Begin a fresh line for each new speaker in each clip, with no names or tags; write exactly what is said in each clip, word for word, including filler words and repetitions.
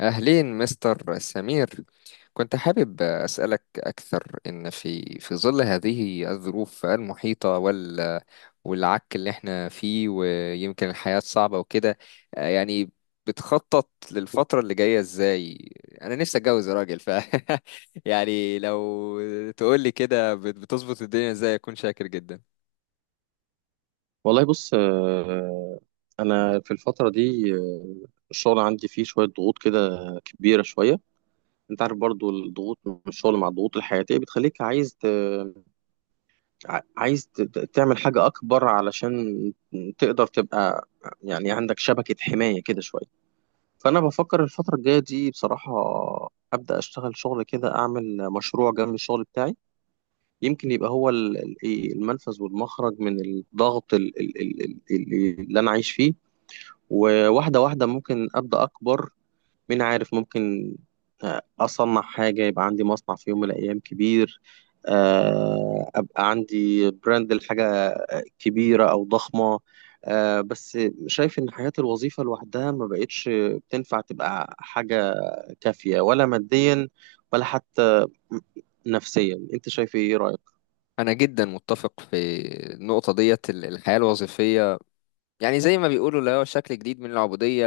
أهلين مستر سمير. كنت حابب أسألك أكثر إن في في ظل هذه الظروف المحيطة وال والعك اللي احنا فيه، ويمكن الحياة صعبة وكده. آه، يعني بتخطط للفترة اللي جاية إزاي؟ أنا نفسي أتجوز يا راجل، ف يعني لو تقولي كده بت- بتظبط الدنيا إزاي أكون شاكر جدا.
والله بص آه، انا في الفتره دي آه، الشغل عندي فيه شويه ضغوط كده كبيره شويه. انت عارف برضو الضغوط من الشغل مع الضغوط الحياتيه بتخليك عايز ت... ع- عايز ت... ت- تعمل حاجه اكبر علشان تقدر تبقى يعني عندك شبكه حمايه كده شويه. فانا بفكر الفتره الجايه دي بصراحه ابدا اشتغل شغل كده، اعمل مشروع جنب الشغل بتاعي، يمكن يبقى هو ال- ال- إيه، المنفذ والمخرج من الضغط ال- ال- ال- ال- اللي انا عايش فيه. وواحدة واحدة ممكن أبدأ أكبر، مين عارف، ممكن آه، أصنع حاجة يبقى عندي مصنع في يوم من الأيام كبير، آه، أبقى عندي براند لحاجة كبيرة أو ضخمة. آه، بس شايف إن حياة الوظيفة لوحدها ما بقتش بتنفع تبقى حاجة كافية، ولا ماديا ولا حتى نفسيا. أنت شايف إيه، إيه رأيك؟
أنا جدا متفق في النقطة ديت، الحياة الوظيفية يعني زي ما بيقولوا اللي هو شكل جديد من العبودية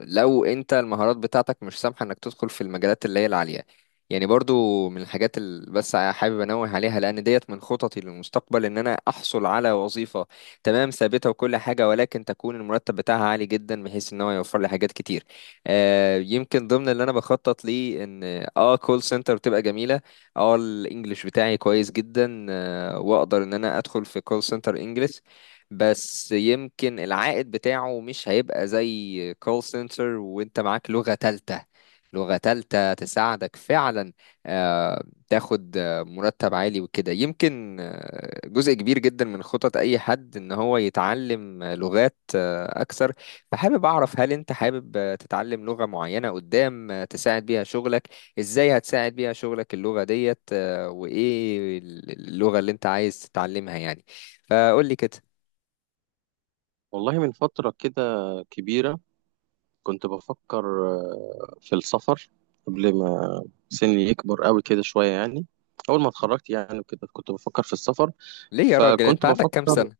لو انت المهارات بتاعتك مش سامحة انك تدخل في المجالات اللي هي العالية. يعني برضو من الحاجات اللي بس حابب انوه عليها، لان ديت من خططي للمستقبل ان انا احصل على وظيفة تمام ثابتة وكل حاجة، ولكن تكون المرتب بتاعها عالي جدا بحيث ان هو يوفر لي حاجات كتير. آه يمكن ضمن اللي انا بخطط ليه ان اه كول سنتر بتبقى جميلة. اه الانجليش بتاعي كويس جدا، آه، واقدر ان انا ادخل في كول سنتر انجليش، بس يمكن العائد بتاعه مش هيبقى زي كول سنتر وانت معاك لغة تالتة. لغة تالتة تساعدك فعلا، آه، تاخد آه، مرتب عالي وكده. يمكن آه، جزء كبير جدا من خطط أي حد إن هو يتعلم آه، لغات آه، أكثر. فحابب أعرف هل أنت حابب آه، تتعلم لغة معينة قدام آه، تساعد بيها شغلك؟ إزاي هتساعد بيها شغلك اللغة ديت، آه، وإيه اللغة اللي أنت عايز تتعلمها يعني؟ فقول لي كده.
والله من فترة كده كبيرة كنت بفكر آه، في السفر، قبل ما سني يكبر قوي كده شوية يعني. أول ما اتخرجت يعني كده كنت بفكر في السفر،
ليه يا راجل، انت
فكنت
عندك كام
بفكر،
سنة؟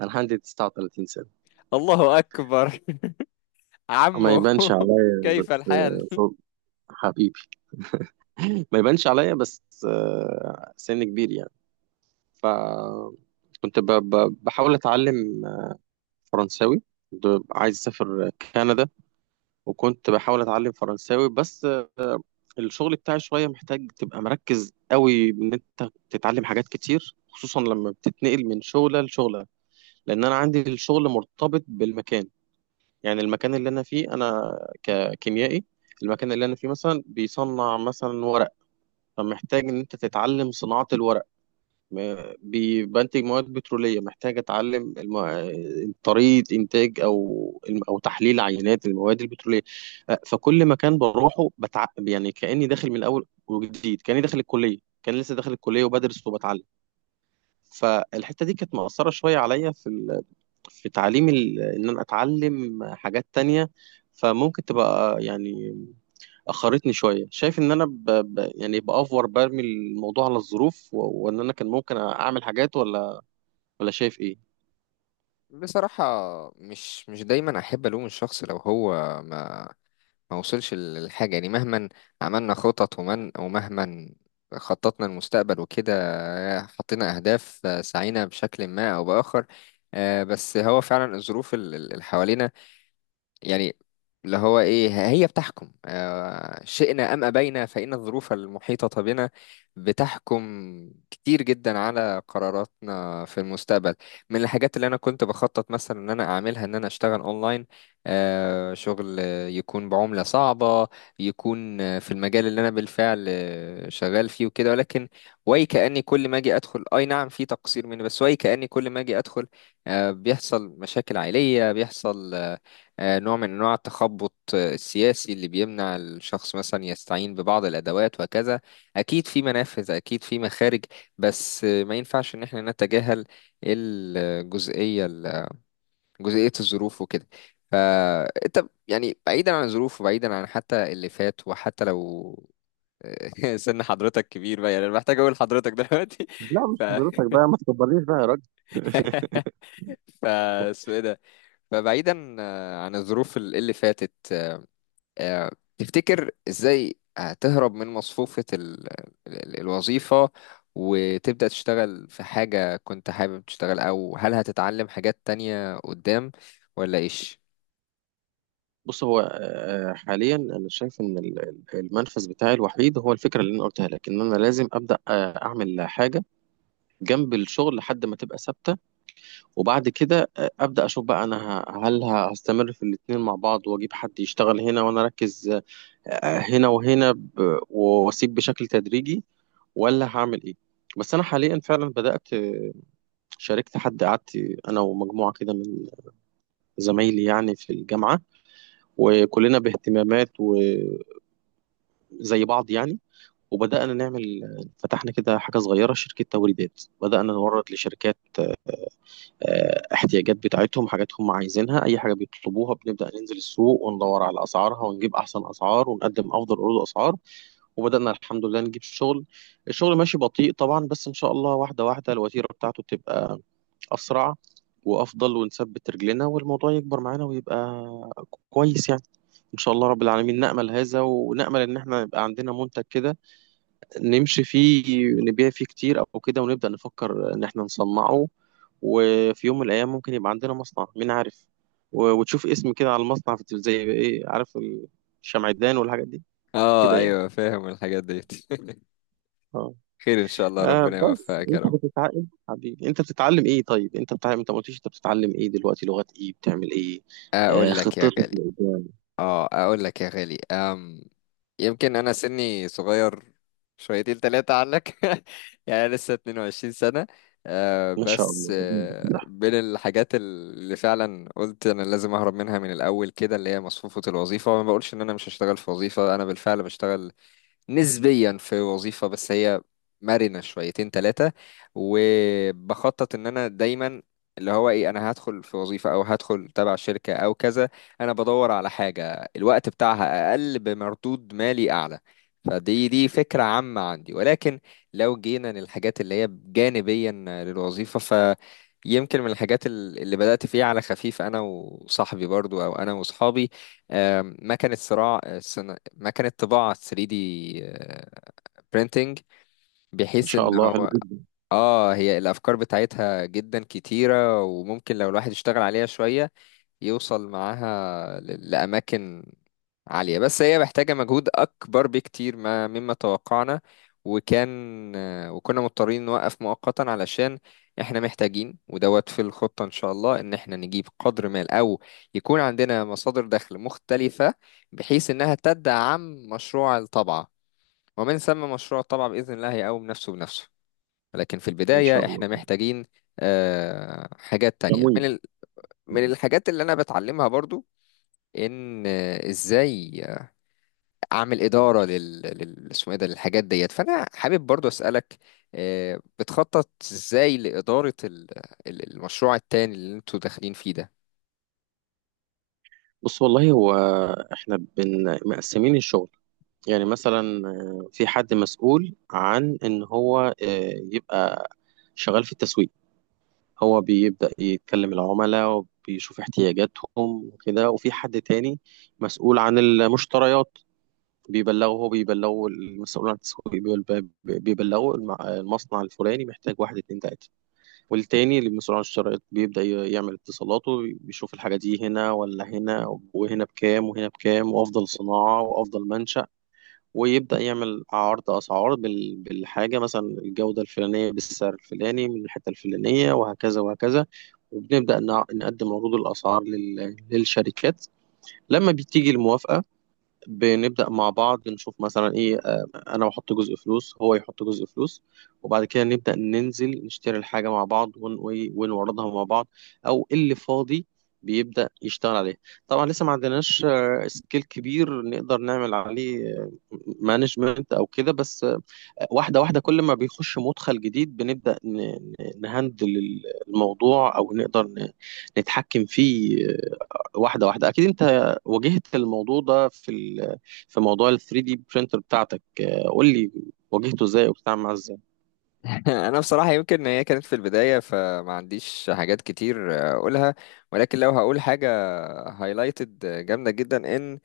أنا عندي تسعة وتلاتين سنة.
الله اكبر.
ما
عمو
يبانش عليا
كيف
بس
الحال؟
آه، صوت حبيبي. ما يبانش عليا بس آه، سن كبير يعني. فكنت بحاول أتعلم فرنساوي، كنت عايز أسافر كندا، وكنت بحاول اتعلم فرنساوي بس آه، الشغل بتاعي شويه محتاج تبقى مركز قوي ان انت تتعلم حاجات كتير، خصوصا لما بتتنقل من شغله لشغله. لان انا عندي الشغل مرتبط بالمكان، يعني المكان اللي انا فيه، انا ككيميائي، المكان اللي انا فيه مثلا بيصنع مثلا ورق، فمحتاج ان انت تتعلم صناعه الورق. م- بي- بنتج مواد بترولية، محتاج أتعلم الم- طريقة إنتاج أو أو تحليل عينات المواد البترولية. أه، فكل مكان بروحه بتع... يعني كأني داخل من أول وجديد، كأني داخل الكلية، كان لسه داخل الكلية وبدرس وبتعلم. فالحتة دي كانت مأثرة شوية عليا في ال... في تعليم ال... إن أنا أتعلم حاجات تانية. فممكن تبقى يعني أخرتني شوية، شايف إن أنا ب... ب... يعني بأفور برمي الموضوع على الظروف و... وإن أنا كان ممكن أعمل حاجات، ولا ولا شايف ايه.
بصراحة، مش مش دايما احب الوم الشخص لو هو ما ما وصلش للحاجة. يعني مهما عملنا خطط، ومن ومهما خططنا المستقبل وكده، حطينا اهداف، سعينا بشكل ما او باخر، آه، بس هو فعلا الظروف ال- ال- اللي حوالينا، يعني اللي هو ايه، هي بتحكم، آه، شئنا ام ابينا فان الظروف المحيطه بنا بتحكم كتير جدا على قراراتنا في المستقبل. من الحاجات اللي انا كنت بخطط مثلا ان انا اعملها ان انا اشتغل اونلاين، آه، شغل يكون بعمله صعبه، يكون في المجال اللي انا بالفعل شغال فيه وكده، ولكن وي كاني كل ما اجي ادخل، اي نعم في تقصير مني، بس وي كاني كل ما اجي ادخل آه بيحصل مشاكل عائليه، بيحصل آه، آه، نوع من انواع التخبط، آه، السياسي اللي بيمنع الشخص مثلا يستعين ببعض الادوات وهكذا. اكيد في منافذ، اكيد في مخارج، بس آه، ما ينفعش ان احنا نتجاهل الجزئيه ال- جزئيه الظروف وكده. فانت يعني بعيدا عن الظروف، وبعيدا عن حتى اللي فات، وحتى لو سن حضرتك كبير بقى، يعني انا محتاج اقول حضرتك دلوقتي.
لا
ف
مش حضرتك بقى، ما تكبرنيش بقى يا راجل.
ف اسمه ايه ده. فبعيدا آه، عن الظروف اللي فاتت، آه، تفتكر ازاي هتهرب من مصفوفة ال... ال- الوظيفة وتبدأ تشتغل في حاجة كنت حابب تشتغل، او هل هتتعلم حاجات تانية قدام، ولا ايش؟
بص، هو آه، حاليا انا شايف ان ال- ال- المنفذ بتاعي الوحيد هو الفكره اللي انا قلتها لك، ان انا لازم ابدا آه، اعمل حاجه جنب الشغل لحد ما تبقى ثابته. وبعد كده آه، ابدا اشوف بقى انا ه- هل ه- هستمر في الاتنين مع بعض واجيب حد يشتغل هنا وانا اركز آه، هنا، وهنا ب- واسيب بشكل تدريجي، ولا هعمل ايه. بس انا حاليا فعلا بدات آه، شاركت حد، قعدت انا ومجموعه كده من زمايلي يعني في الجامعة، وكلنا باهتمامات وزي بعض يعني، وبدأنا نعمل، فتحنا كده حاجة صغيرة، شركة توريدات، بدأنا نورد لشركات آه، احتياجات بتاعتهم، حاجات هم عايزينها، أي حاجة بيطلبوها بنبدأ ننزل السوق وندور على أسعارها ونجيب أحسن أسعار ونقدم أفضل عروض أسعار. وبدأنا الحمد لله نجيب شغل. الشغل ماشي بطيء طبعا، بس إن شاء الله واحدة واحدة الوتيرة بتاعته بتبقى اسرع وافضل، ونثبت رجلنا والموضوع يكبر معانا ويبقى كويس يعني. ان شاء الله رب العالمين نأمل هذا، ونأمل ان احنا يبقى عندنا منتج كده نمشي فيه، نبيع فيه كتير او كده، ونبدأ نفكر ان احنا نصنعه. وفي يوم من الايام ممكن يبقى عندنا مصنع، مين عارف، و- وتشوف اسم كده على المصنع في التلفزيون، زي ايه عارف، الشمعدان والحاجات دي،
اه
كده يعني.
ايوه، فاهم الحاجات ديت.
اه.
خير ان شاء الله،
آه
ربنا
بس
يوفقك يا
انت
رب.
بتتعلم حبيبي، انت بتتعلم ايه؟ طيب انت بتتعلم، انت ما قلتليش انت بتتعلم ايه دلوقتي، لغات ايه، بتعمل ايه، آه،
اقول لك يا
خطتك
غالي،
لقدام.
اه اقول لك يا غالي، يمكن انا سني صغير شويتين تلاتة عنك. يعني أنا لسه اتنين وعشرين سنة. آه،
ما شاء
بس
الله ربنا يديك
آه،
الصحة.
بين الحاجات اللي فعلا قلت انا لازم اهرب منها من الاول كده اللي هي مصفوفة الوظيفة، وما بقولش ان انا مش هشتغل في وظيفة، انا بالفعل بشتغل نسبيا في وظيفة، بس هي مرنة شويتين ثلاثة. وبخطط ان انا دايما اللي هو ايه، انا هدخل في وظيفة او هدخل تبع شركة او كذا، انا بدور على حاجة الوقت بتاعها اقل بمردود مالي اعلى. فدي دي فكرة عامة عندي، ولكن لو جينا للحاجات اللي هي جانبيا للوظيفة، ف يمكن من الحاجات ال- اللي بدأت فيها على خفيف أنا وصاحبي، برضو أو أنا وصحابي، آم، ما كانت صراع، مكنة طباعة ثري دي printing،
ما
بحيث
شاء
ان
الله حلو
هو
جدا.
اه، هي الافكار بتاعتها جدا كتيرة، وممكن لو الواحد اشتغل عليها شوية يوصل معاها ل- لاماكن عالية، بس هي محتاجة مجهود اكبر بكتير ما مما توقعنا. وكان آه، وكنا مضطرين نوقف مؤقتا علشان احنا محتاجين، ودوت في الخطة ان شاء الله ان احنا نجيب قدر مال، او يكون عندنا مصادر دخل مختلفة بحيث انها تدعم مشروع الطبعة، ومن ثم مشروع الطبعة بإذن الله هيقوم نفسه بنفسه. لكن في
ان شاء
البداية
الله.
إحنا محتاجين آه، حاجات تانية
تمويل.
من ال... من الحاجات اللي أنا بتعلمها برضو، إن آه، إزاي أعمل إدارة لل... لل... اسمه إيه ده، للحاجات ديت. فأنا حابب برضو أسألك، آه، بتخطط إزاي لإدارة ال... ال- المشروع التاني اللي أنتوا داخلين فيه ده؟
بص والله هو احنا بن مقسمين الشغل، يعني مثلا آه، في حد مسؤول عن ان هو آه، يبقى شغال في التسويق، هو بيبدأ يتكلم العملاء وبيشوف احتياجاتهم وكده، وفي حد تاني مسؤول عن المشتريات، بيبلغوا هو بيبلغوا المسؤول عن التسويق بيبل- بيبلغوا الم- المصنع الفلاني محتاج واحد اتنين تلاتة. والتاني اللي المسؤول عن الشرايط بيبدأ ي- يعمل اتصالاته، بيشوف الحاجة دي هنا ولا هنا، وهنا بكام وهنا بكام، وأفضل صناعة وأفضل منشأ، ويبدأ يعمل عرض أسعار بال- بالحاجة مثلا الجودة الفلانية بالسعر الفلاني من الحتة الفلانية وهكذا وهكذا. وبنبدأ نع- نقدم عروض الأسعار لل- للشركات. لما بتيجي الموافقة بنبدأ مع بعض نشوف مثلا ايه آه، انا بحط جزء فلوس، هو يحط جزء فلوس، وبعد كده نبدأ ننزل نشتري الحاجة مع بعض ون- وي- ونوردها مع بعض، او اللي فاضي بيبدأ يشتغل عليه. طبعا لسه ما عندناش آه، سكيل كبير نقدر نعمل عليه مانجمنت او كده، بس آه، واحدة واحدة كل ما بيخش مدخل جديد بنبدأ ن- ن- نهندل الموضوع، او نقدر ن- نتحكم فيه. واحده واحده. اكيد انت واجهت الموضوع ده في ال... في موضوع ال ثري دي برينتر بتاعتك، آه، قول لي، واجهته ازاي وبتتعامل معاه ازاي.
أنا بصراحة يمكن هي كانت في البداية فما عنديش حاجات كتير آه، أقولها، ولكن لو هقول حاجة هايلايتد جامدة جدا، ان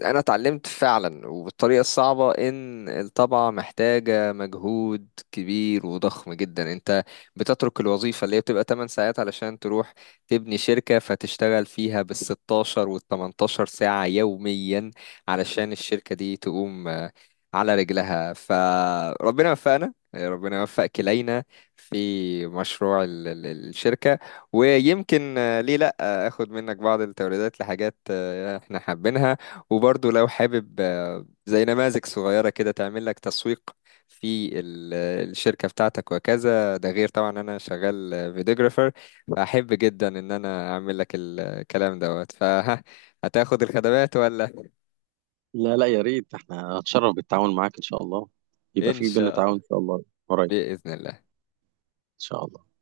انا اتعلمت فعلا وبالطريقة الصعبة ان الطبعة محتاجة مجهود كبير وضخم جدا. انت بتترك الوظيفة اللي هي بتبقى تمانية ساعات علشان تروح تبني شركة فتشتغل فيها بال ستاشر وال تمنتاشر ساعة يوميا علشان الشركة دي تقوم آه، على رجلها. فربنا وفقنا ربنا يوفق كلينا في مشروع ال- ال- الشركة. ويمكن آه، ليه اخد منك بعض التوريدات لحاجات آه، احنا حابينها. وبرضو لو حابب آه، زي نماذج صغيرة كده تعمل لك تسويق في ال- آه، الشركة بتاعتك وكذا، ده غير طبعا انا شغال آه، فيديوجرافر، فاحب جدا ان انا اعمل لك الكلام دوت، فهتاخد الخدمات ولا؟
لا لا، يا ريت، احنا هتشرف بالتعاون معاك ان شاء الله، يبقى
ان
في بينا
شاء
تعاون
الله،
ان شاء الله قريب.
بإذن الله.
ان شاء الله.